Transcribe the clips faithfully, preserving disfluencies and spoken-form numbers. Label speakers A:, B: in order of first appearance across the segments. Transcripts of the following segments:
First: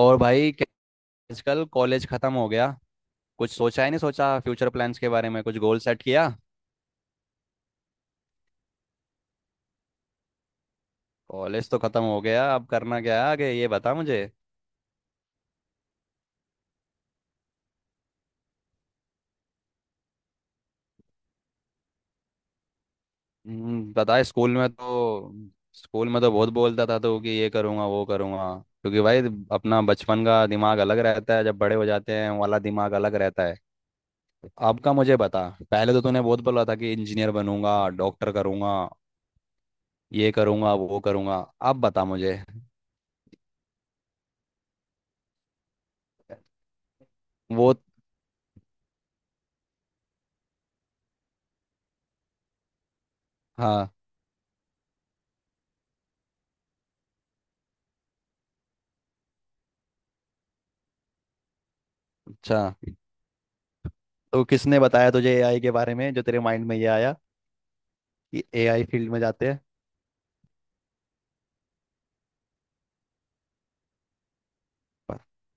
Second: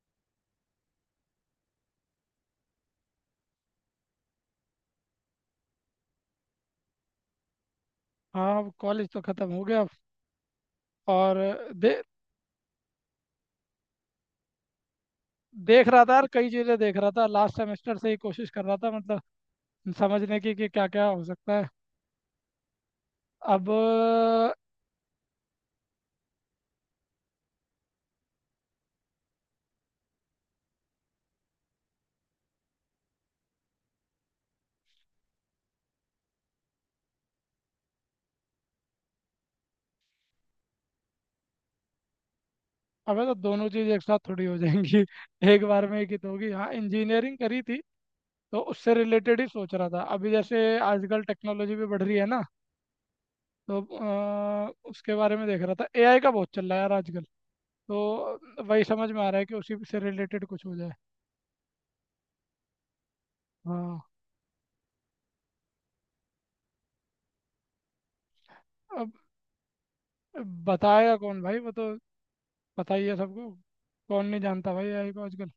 A: और भाई क्या- आजकल कॉलेज खत्म हो गया। कुछ सोचा ही नहीं, सोचा फ्यूचर प्लान्स के बारे में, कुछ गोल सेट किया।
B: हाँ। अब कॉलेज तो खत्म हो गया और
A: कॉलेज तो
B: दे
A: खत्म हो गया, अब करना क्या है आगे, ये बता मुझे।
B: देख रहा था यार, कई चीज़ें देख रहा था लास्ट सेमेस्टर से ही, कोशिश कर रहा था मतलब समझने की कि क्या क्या हो सकता है। अब
A: हम्म, बता, स्कूल में तो स्कूल में तो बहुत बोलता था तो, कि ये करूँगा वो करूँगा। क्योंकि भाई अपना बचपन का दिमाग अलग रहता है, जब बड़े हो जाते हैं वाला दिमाग अलग रहता है। अब का मुझे बता, पहले तो तूने बहुत बोला था कि इंजीनियर बनूंगा, डॉक्टर करूंगा, ये करूंगा वो करूंगा। अब बता मुझे।
B: अबे तो दोनों चीज़ एक साथ थोड़ी हो जाएंगी। एक बार में एक ही तो होगी। हाँ, इंजीनियरिंग करी
A: वो।
B: थी तो उससे रिलेटेड ही सोच रहा था। अभी जैसे आजकल टेक्नोलॉजी भी बढ़ रही है ना, तो
A: हाँ।
B: अ, उसके बारे में देख रहा था। ए आई का बहुत चल रहा है यार आजकल, तो वही समझ में आ रहा है कि उसी से रिलेटेड कुछ हो जाए।
A: अच्छा।
B: हाँ।
A: तो किसने बताया तुझे एआई के बारे में, जो तेरे माइंड में ये आया कि एआई
B: अब
A: फील्ड में जाते हैं।
B: बताएगा कौन भाई, वो तो पता ही है सबको। कौन नहीं जानता भाई ए आई
A: पर
B: को आजकल।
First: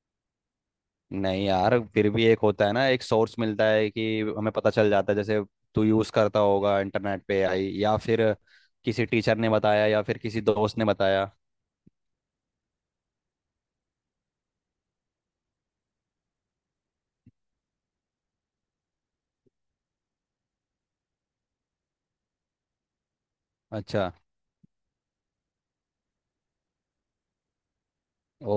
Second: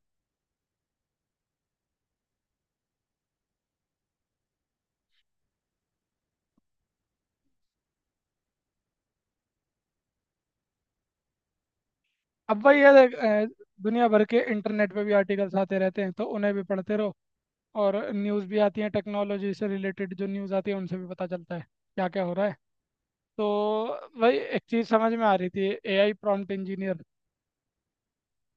A: नहीं यार, फिर भी एक होता है ना, एक सोर्स मिलता है कि हमें पता चल जाता है, जैसे तू यूज करता होगा इंटरनेट पे एआई, या फिर किसी टीचर ने बताया, या फिर किसी दोस्त ने बताया।
B: अब वही है देख, अ, दुनिया भर के इंटरनेट पे भी आर्टिकल्स आते रहते हैं तो उन्हें भी पढ़ते रहो, और न्यूज़ भी आती है, टेक्नोलॉजी से रिलेटेड जो न्यूज़ आती है उनसे भी पता चलता है क्या क्या हो रहा है। तो
A: अच्छा।
B: वही एक चीज़ समझ में आ रही थी, ए आई प्रॉम्प्ट इंजीनियर।
A: ओ।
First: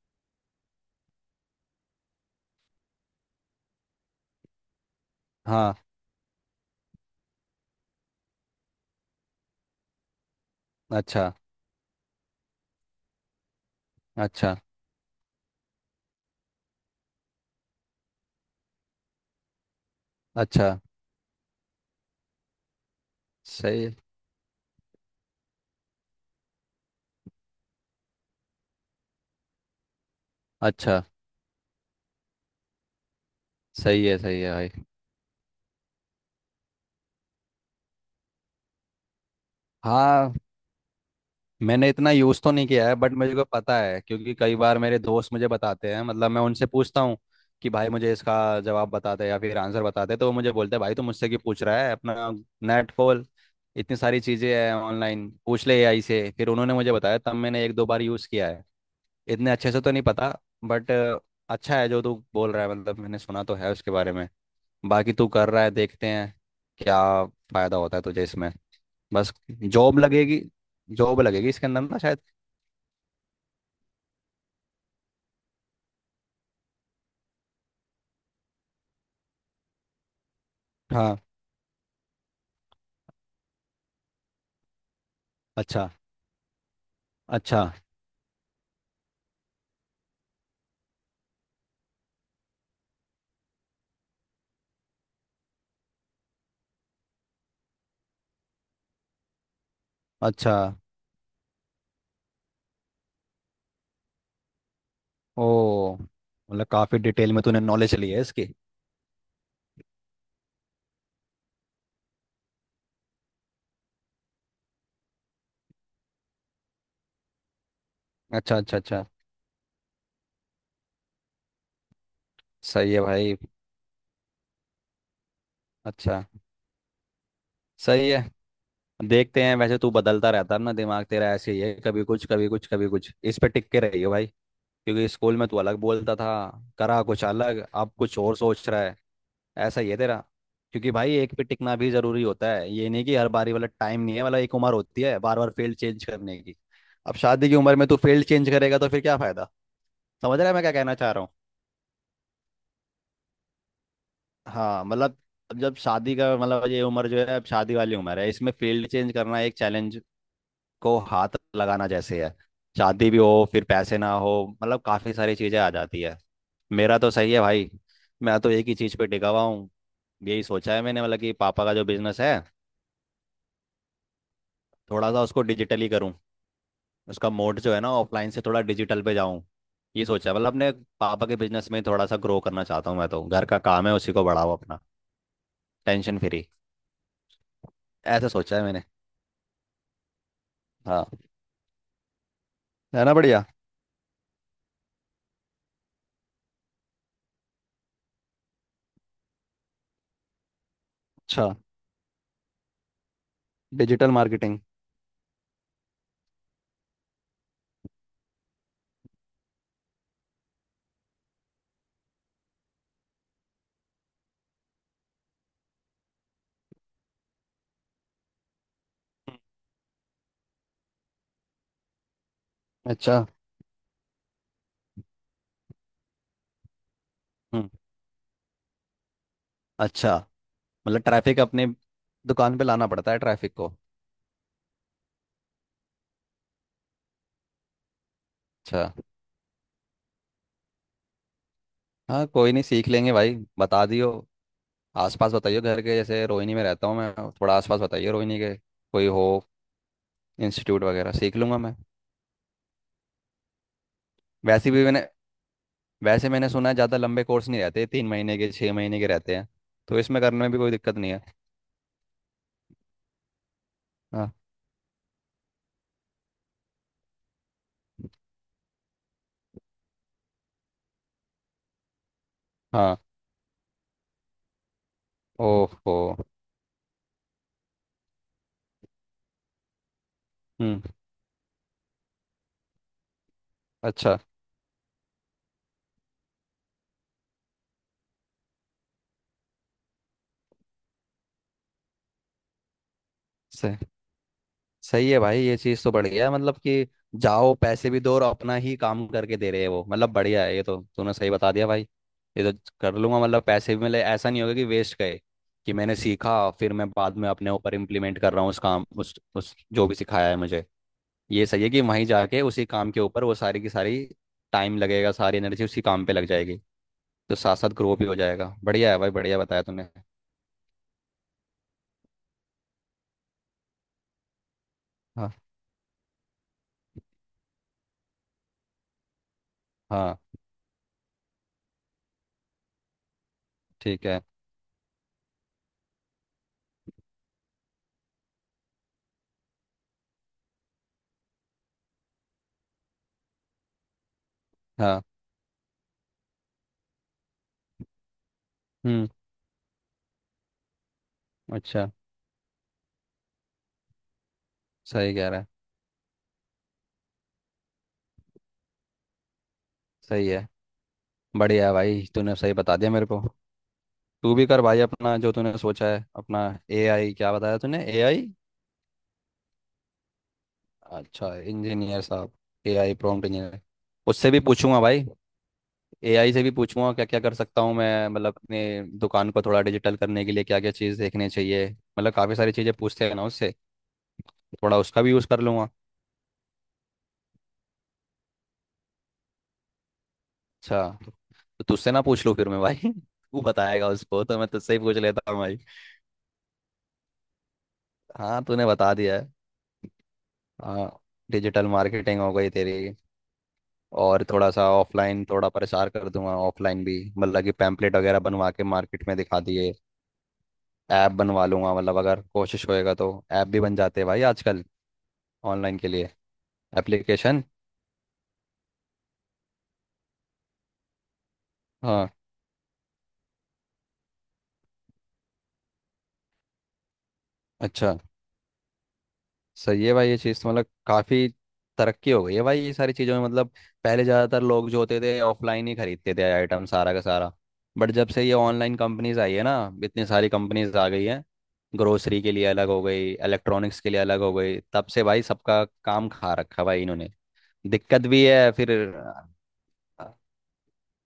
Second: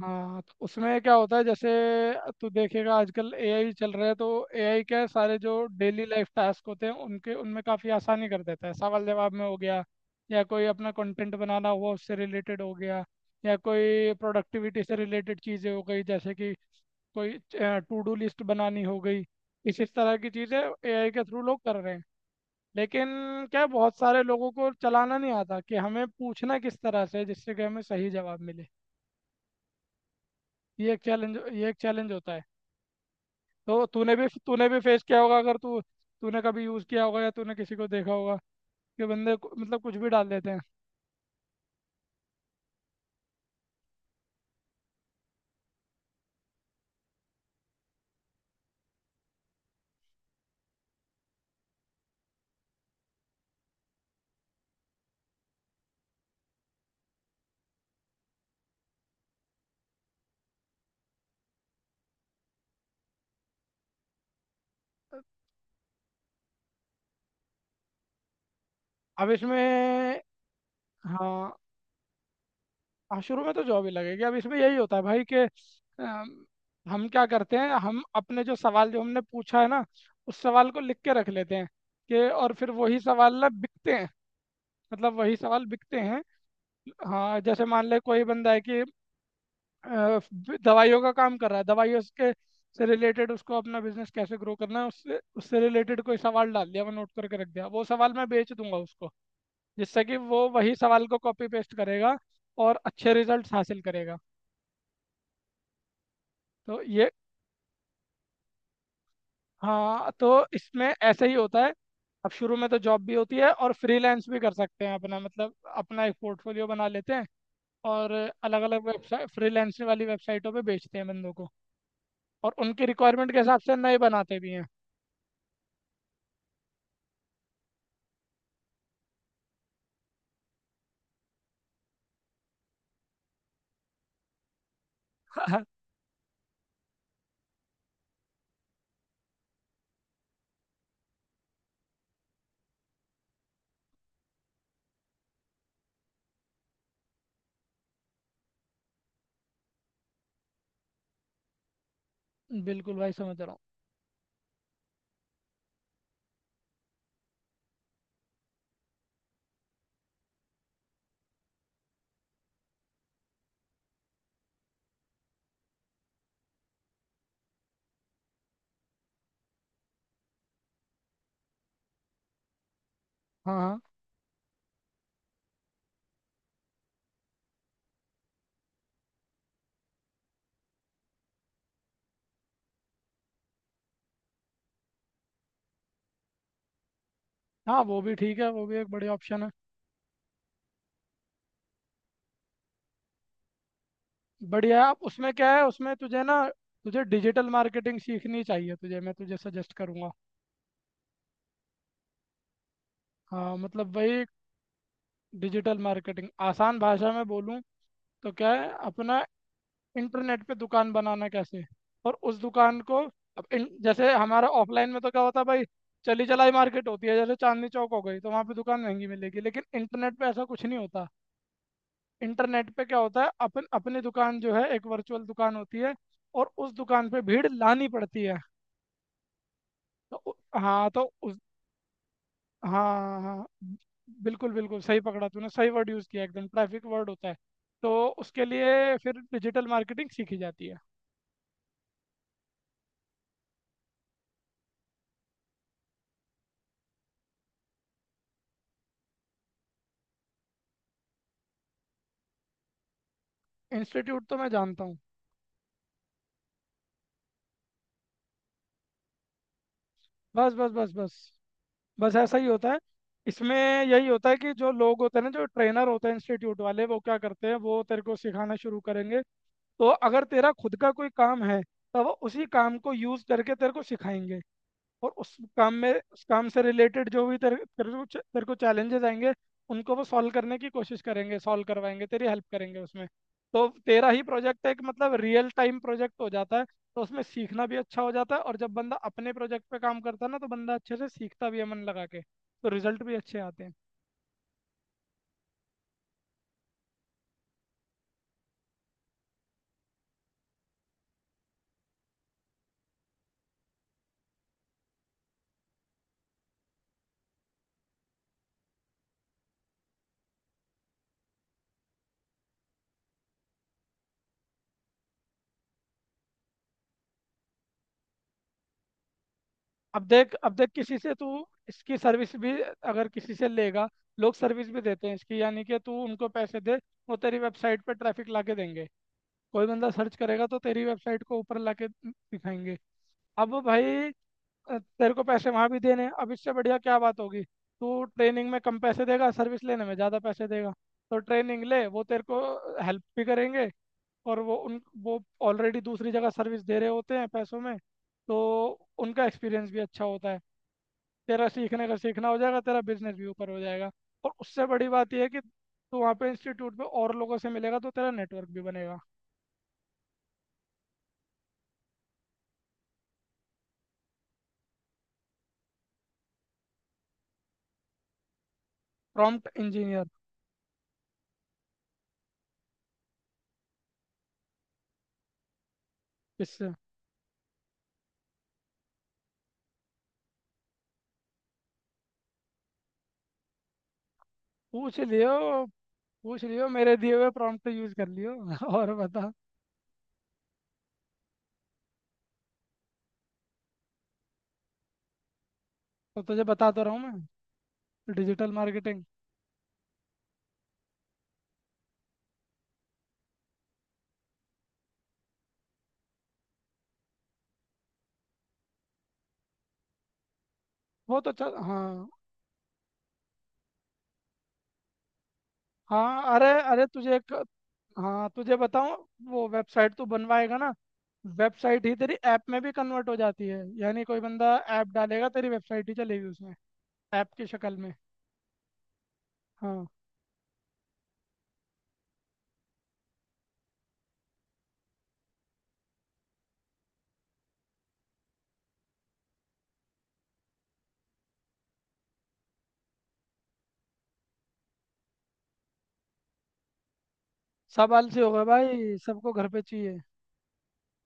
B: हाँ, तो उसमें क्या होता है, जैसे तू देखेगा आजकल ए आई चल रहा है, तो ए आई क्या है, सारे जो
A: हाँ।
B: डेली लाइफ टास्क होते हैं उनके, उनमें काफ़ी आसानी कर देता है। सवाल जवाब में हो गया, या कोई अपना
A: अच्छा।
B: कंटेंट बनाना हुआ उससे रिलेटेड हो गया, या कोई
A: अच्छा।
B: प्रोडक्टिविटी से रिलेटेड चीज़ें हो गई, जैसे कि कोई टू डू लिस्ट बनानी हो गई, इस इस तरह की चीज़ें
A: अच्छा।
B: ए आई के थ्रू लोग कर रहे हैं। लेकिन क्या है,
A: सही।
B: बहुत सारे लोगों को चलाना नहीं आता कि हमें पूछना किस तरह से है, जिससे कि हमें सही जवाब मिले। ये एक
A: अच्छा।
B: चैलेंज ये एक चैलेंज होता है। तो
A: सही
B: तूने
A: है।
B: भी
A: सही है
B: तूने
A: भाई।
B: भी फेस किया होगा, अगर तू, तूने कभी यूज़ किया होगा या तूने किसी को देखा होगा कि बंदे को- मतलब कुछ भी डाल
A: हाँ।
B: देते हैं।
A: मैंने इतना यूज़ तो नहीं किया है, बट मुझे को पता है, क्योंकि कई बार मेरे दोस्त मुझे बताते हैं, मतलब मैं उनसे पूछता हूँ कि भाई मुझे इसका जवाब बताते या फिर आंसर बताते, तो वो मुझे बोलते हैं भाई तू मुझसे क्यों पूछ रहा है, अपना नेट खोल, इतनी सारी चीज़ें हैं ऑनलाइन, पूछ ले एआई से। फिर उन्होंने मुझे बताया, तब मैंने एक दो बार यूज़ किया है। इतने अच्छे से तो नहीं पता, बट अच्छा है जो तू बोल रहा है, मतलब मैंने सुना तो है उसके बारे में। बाकी तू कर रहा है, देखते हैं क्या फ़ायदा होता है तुझे इसमें।
B: अब
A: बस जॉब
B: इसमें।
A: लगेगी। जॉब लगेगी
B: हाँ।
A: इसके अंदर ना शायद।
B: हाँ, शुरू में तो जॉब ही लगेगी। अब इसमें यही होता है भाई कि, अम, हम क्या करते हैं, हम अपने जो सवाल जो हमने पूछा है ना, उस सवाल को लिख के
A: हाँ।
B: रख लेते हैं। कि और फिर वही सवाल ना बिकते हैं, मतलब वही सवाल
A: अच्छा।
B: बिकते हैं। हाँ,
A: अच्छा।
B: जैसे मान ले कोई बंदा है कि, अ, दवाइयों का काम कर रहा है, दवाइयों के से रिलेटेड उसको, अपना बिजनेस कैसे ग्रो करना है, उससे उससे रिलेटेड कोई सवाल डाल दिया, मैं नोट करके रख दिया, वो सवाल मैं बेच दूंगा उसको, जिससे कि वो
A: अच्छा।
B: वही सवाल को कॉपी पेस्ट करेगा और अच्छे रिजल्ट्स हासिल करेगा।
A: ओ मतलब
B: तो
A: काफी
B: ये,
A: डिटेल में तूने नॉलेज ली है इसकी।
B: हाँ तो इसमें ऐसे ही होता है। अब शुरू में तो जॉब भी होती है, और फ्रीलांस भी कर सकते हैं अपना, मतलब अपना एक पोर्टफोलियो बना लेते हैं, और
A: अच्छा।
B: अलग
A: अच्छा।
B: अलग
A: अच्छा।
B: वेबसाइट, फ्रीलांसिंग वाली वेबसाइटों पे बेचते हैं बंदों को, और उनकी
A: सही है
B: रिक्वायरमेंट
A: भाई।
B: के हिसाब से नए बनाते भी हैं।
A: अच्छा। सही है। देखते हैं, वैसे तू बदलता रहता है ना, दिमाग तेरा ऐसे ही है, कभी कुछ कभी कुछ कभी कुछ, इस पे टिक के रहियो भाई। क्योंकि स्कूल में तू अलग बोलता था, करा कुछ अलग, अब कुछ और सोच रहा है। ऐसा ही है तेरा। क्योंकि भाई एक पे टिकना भी जरूरी होता है, ये नहीं कि हर बारी वाला, टाइम नहीं है वाला, एक उम्र होती है बार बार फील्ड चेंज करने की। अब शादी की उम्र में तू फील्ड चेंज करेगा तो फिर क्या फायदा। समझ रहे हैं मैं क्या कहना चाह रहा हूँ।
B: बिल्कुल भाई, समझ रहा हूँ।
A: हाँ मतलब अब जब शादी का, मतलब ये उम्र जो है, अब शादी वाली उम्र है, इसमें फील्ड चेंज करना एक चैलेंज को हाथ लगाना जैसे है। शादी भी हो फिर पैसे ना हो, मतलब काफ़ी सारी चीज़ें आ जाती है। मेरा तो सही है भाई, मैं तो एक ही चीज़ पे टिका हुआ हूँ। यही सोचा है मैंने, मतलब कि पापा का जो बिजनेस है,
B: हाँ, हाँ,
A: थोड़ा सा उसको डिजिटली करूँ, उसका मोड जो है ना ऑफलाइन से थोड़ा डिजिटल पे जाऊँ। ये सोचा है, मतलब अपने पापा के बिजनेस में थोड़ा सा ग्रो करना चाहता हूँ मैं तो, घर का काम है उसी को बढ़ाओ अपना, टेंशन फ्री।
B: हाँ। वो भी
A: ऐसा
B: ठीक है,
A: सोचा है
B: वो भी
A: मैंने।
B: एक बढ़िया ऑप्शन है।
A: हाँ, है ना बढ़िया।
B: बढ़िया है। आप उसमें क्या है, उसमें तुझे ना, तुझे डिजिटल मार्केटिंग सीखनी चाहिए, तुझे मैं तुझे सजेस्ट करूँगा।
A: अच्छा।
B: हाँ मतलब
A: डिजिटल
B: वही।
A: मार्केटिंग।
B: डिजिटल मार्केटिंग आसान भाषा में बोलूँ तो क्या है, अपना इंटरनेट पे दुकान बनाना कैसे, और उस दुकान को, अब इन, जैसे हमारा ऑफलाइन में तो क्या होता है भाई, चली चलाई मार्केट होती है, जैसे चांदनी चौक हो गई, तो वहाँ पे दुकान महंगी मिलेगी, लेकिन इंटरनेट पे ऐसा कुछ नहीं होता। इंटरनेट पे क्या होता
A: अच्छा।
B: है, अपन अपनी दुकान जो है, एक वर्चुअल दुकान होती है, और उस दुकान पे भीड़
A: हम्म।
B: लानी पड़ती है।
A: अच्छा।
B: तो उ- हाँ
A: मतलब
B: तो उस,
A: ट्रैफिक अपने दुकान पे लाना पड़ता है,
B: हाँ हाँ,
A: ट्रैफिक को।
B: बिल्कुल बिल्कुल सही पकड़ा तूने, सही वर्ड यूज़ किया एकदम, ट्रैफिक वर्ड होता है। तो उसके
A: अच्छा।
B: लिए फिर डिजिटल मार्केटिंग सीखी जाती है।
A: हाँ कोई नहीं, सीख लेंगे भाई, बता दियो आसपास, बताइए घर के, जैसे रोहिणी में रहता हूँ मैं, थोड़ा आसपास बताइए रोहिणी के कोई हो, इंस्टीट्यूट वगैरह, सीख लूंगा मैं।
B: इंस्टीट्यूट तो मैं
A: वैसे भी
B: जानता हूँ।
A: मैंने वैसे मैंने सुना है ज़्यादा लंबे कोर्स नहीं रहते, तीन महीने के छः महीने के रहते हैं, तो इसमें करने में
B: बस
A: भी
B: बस
A: कोई
B: बस
A: दिक्कत नहीं
B: बस,
A: है।
B: बस ऐसा ही होता है इसमें। यही होता
A: हाँ।
B: है कि जो लोग होते हैं ना, जो ट्रेनर होते हैं इंस्टीट्यूट वाले, वो क्या करते हैं, वो तेरे को सिखाना शुरू करेंगे। तो अगर तेरा खुद का कोई काम है, तो वो उसी काम को
A: हाँ।
B: यूज करके तेरे को सिखाएंगे। और उस काम में,
A: ओहो।
B: उस काम से रिलेटेड जो भी तेरे तेरे को च- तेरे को चैलेंजेस आएंगे, उनको वो सॉल्व करने की
A: हम्म।
B: कोशिश करेंगे, सॉल्व करवाएंगे, तेरी हेल्प करेंगे उसमें। तो तेरा
A: अच्छा।
B: ही प्रोजेक्ट एक, मतलब रियल टाइम प्रोजेक्ट हो जाता है। तो उसमें सीखना भी अच्छा हो जाता है, और जब बंदा अपने प्रोजेक्ट पे काम करता है ना, तो बंदा अच्छे से सीखता भी है मन लगा के, तो रिजल्ट भी अच्छे आते हैं।
A: सही है भाई, ये चीज़ तो बढ़िया है, मतलब कि जाओ पैसे भी दो, और अपना ही काम करके दे रहे हैं वो, मतलब बढ़िया है, ये तो तूने सही बता दिया भाई। ये तो कर लूंगा, मतलब पैसे भी मिले, ऐसा नहीं होगा कि वेस्ट गए, कि मैंने सीखा, फिर मैं बाद में अपने ऊपर इम्प्लीमेंट कर रहा हूँ उस काम उस उस जो भी सिखाया है मुझे। ये सही है कि वहीं जाके उसी काम के ऊपर वो सारी की सारी, टाइम लगेगा, सारी एनर्जी उसी काम पे लग जाएगी, तो साथ साथ ग्रो भी हो जाएगा। बढ़िया है भाई, बढ़िया बताया तूने।
B: अब देख, अब देख, किसी से तू इसकी सर्विस भी अगर किसी से लेगा, लोग सर्विस भी देते हैं
A: हाँ।
B: इसकी, यानी कि तू उनको पैसे दे, वो तेरी वेबसाइट पे ट्रैफिक ला के देंगे। कोई बंदा सर्च
A: हाँ।
B: करेगा तो तेरी वेबसाइट को ऊपर ला के दिखाएंगे। अब
A: ठीक
B: भाई,
A: है।
B: अ, तेरे को पैसे वहाँ भी देने हैं। अब इससे बढ़िया क्या बात होगी, तू ट्रेनिंग में कम पैसे देगा, सर्विस लेने में ज़्यादा पैसे देगा। तो ट्रेनिंग ले, वो तेरे को हेल्प भी करेंगे, और वो उन
A: हाँ।
B: वो ऑलरेडी दूसरी जगह सर्विस दे रहे होते हैं पैसों में, तो
A: हम्म।
B: उनका एक्सपीरियंस भी अच्छा होता है। तेरा सीखने
A: अच्छा।
B: का सीखना हो जाएगा, तेरा बिजनेस भी ऊपर हो जाएगा। और उससे बड़ी बात
A: सही
B: यह है
A: कह
B: कि
A: रहा है।
B: तू वहाँ पे इंस्टीट्यूट पे और लोगों से मिलेगा, तो तेरा नेटवर्क भी बनेगा।
A: सही है। बढ़िया भाई, तूने सही बता दिया मेरे को। तू भी कर भाई, अपना जो तूने सोचा है अपना। एआई क्या बताया तूने, एआई?
B: Prompt engineer.
A: अच्छा, इंजीनियर साहब, एआई प्रॉम्प्ट इंजीनियर। उससे भी पूछूंगा भाई, एआई से भी
B: इससे
A: पूछूंगा क्या क्या कर सकता हूँ मैं, मतलब अपने दुकान को थोड़ा डिजिटल करने के लिए क्या क्या चीज़ देखने चाहिए, मतलब काफ़ी सारी चीज़ें पूछते हैं ना उससे। थोड़ा
B: पूछ
A: उसका भी यूज़
B: लियो,
A: कर लूंगा।
B: पूछ लियो मेरे दिए हुए प्रॉम्प्ट यूज कर लियो। और बता।
A: अच्छा। तो तुझसे ना पूछ लूँ फिर मैं भाई तू बताएगा उसको, तो मैं तुझसे ही पूछ लेता हूँ भाई।
B: तो तुझे बता तो रहा हूँ मैं,
A: हाँ
B: डिजिटल
A: तूने बता
B: मार्केटिंग।
A: दिया है। हाँ। डिजिटल मार्केटिंग हो गई तेरी, और थोड़ा सा ऑफलाइन थोड़ा प्रसार कर दूंगा ऑफलाइन भी, मतलब कि पैम्पलेट वगैरह बनवा के मार्केट में दिखा दिए। ऐप
B: वो तो
A: बनवा
B: चल,
A: लूंगा, मतलब
B: हाँ।
A: अगर कोशिश होएगा तो ऐप भी बन जाते हैं भाई आजकल, ऑनलाइन के लिए,
B: हाँ अरे अरे, तुझे एक,
A: एप्लीकेशन।
B: हाँ तुझे बताऊँ, वो वेबसाइट तू बनवाएगा ना, वेबसाइट ही
A: हाँ।
B: तेरी ऐप में भी कन्वर्ट हो जाती है, यानी कोई बंदा ऐप डालेगा तेरी वेबसाइट ही चलेगी उसमें, ऐप की शक्ल में।
A: अच्छा।
B: हाँ।
A: सही है भाई, ये चीज़ तो मतलब काफ़ी तरक्की हो गई है भाई ये सारी चीज़ों में, मतलब पहले ज़्यादातर लोग जो होते थे ऑफलाइन ही खरीदते थे आइटम सारा का सारा, बट जब से ये ऑनलाइन कंपनीज आई है ना, इतनी सारी कंपनीज आ गई हैं, ग्रोसरी के लिए अलग हो गई, इलेक्ट्रॉनिक्स के लिए अलग हो गई, तब से भाई सबका काम खा रखा भाई इन्होंने,
B: सब
A: दिक्कत
B: आलसी
A: भी
B: हो गए
A: है फिर।
B: भाई, सबको घर पे चाहिए।
A: अ,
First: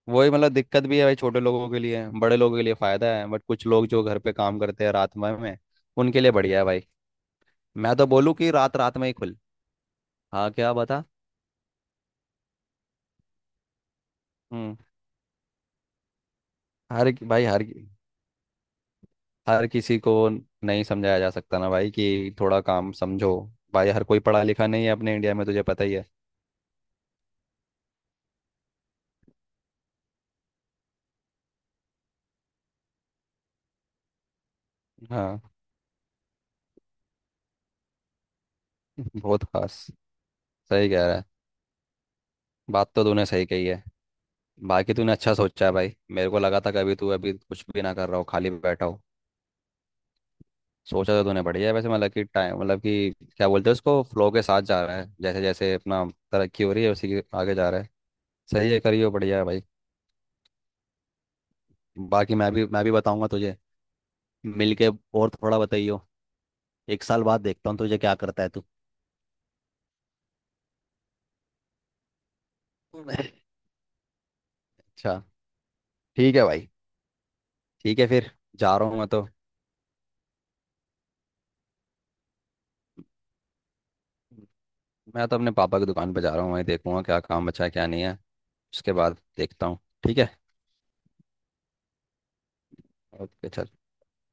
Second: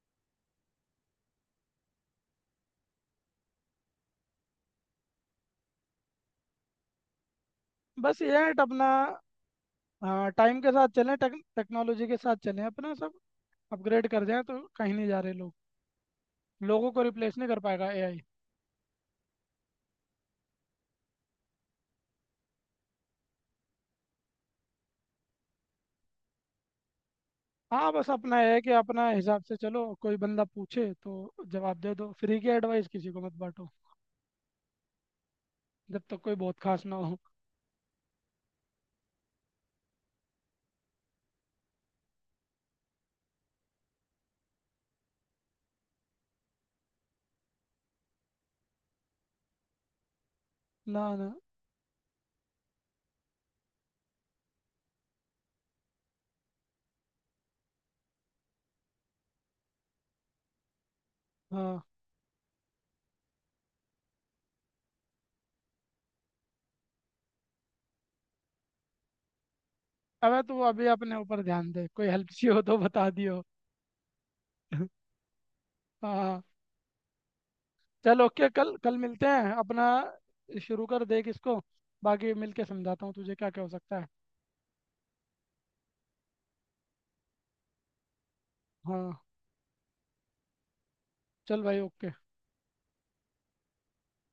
A: वही मतलब, दिक्कत भी है भाई छोटे लोगों के लिए, बड़े लोगों के लिए फ़ायदा है, बट कुछ लोग जो घर पे काम करते हैं रात भर में, उनके लिए बढ़िया है भाई। मैं तो
B: बस
A: बोलूँ
B: ये
A: कि
B: है
A: रात
B: अपना,
A: रात में ही खुल।
B: हाँ,
A: हाँ
B: टाइम के
A: क्या
B: साथ
A: बता।
B: चलें, टेक, टेक्नोलॉजी के साथ चलें, अपना सब अपग्रेड कर जाएं, तो
A: हम्म।
B: कहीं नहीं जा रहे लोग। लोगों को
A: हर
B: रिप्लेस
A: भाई
B: नहीं कर
A: हर
B: पाएगा ए आई।
A: हर किसी को नहीं समझाया जा सकता ना भाई, कि थोड़ा काम समझो, भाई हर कोई पढ़ा लिखा नहीं है अपने इंडिया में, तुझे पता ही है।
B: हाँ, बस अपना ये है कि अपना हिसाब से चलो, कोई बंदा पूछे तो जवाब दे दो, फ्री की एडवाइस किसी को मत बांटो
A: हाँ।
B: जब तक कोई बहुत खास ना हो।
A: बहुत खास। सही कह रहा है। बात तो तूने सही कही है। बाकी तूने अच्छा सोचा है भाई, मेरे को लगा था कि अभी तू अभी कुछ भी ना कर रहा हो, खाली बैठा हो।
B: ना
A: सोचा तो
B: ना।
A: तूने बढ़िया है, वैसे मतलब कि टाइम, मतलब कि क्या बोलते हैं उसको, फ्लो के साथ जा रहा है, जैसे जैसे अपना तरक्की हो रही है उसी के आगे जा रहा है। सही है, करियो, बढ़िया है भाई।
B: हाँ।
A: बाकी मैं भी मैं भी बताऊंगा तुझे, मिल के, और थोड़ा बताइयो, एक साल बाद देखता हूँ तुझे क्या करता है तू।
B: अबे तू अभी अपने ऊपर ध्यान दे, कोई हेल्प चाहिए हो तो बता दियो।
A: अच्छा। ठीक
B: हाँ।
A: है भाई। ठीक है
B: चल
A: फिर।
B: ओके, कल
A: जा रहा
B: कल
A: हूँ मैं
B: मिलते
A: तो,
B: हैं अपना। शुरू कर देख इसको, बाकी मिलके समझाता हूँ तुझे क्या क्या हो सकता है।
A: मैं तो अपने पापा की दुकान पर जा रहा हूँ, वहीं देखूंगा क्या काम बचा है क्या नहीं है, उसके
B: हाँ
A: बाद देखता हूँ। ठीक है।
B: चल भाई ओके।
A: ओके चल।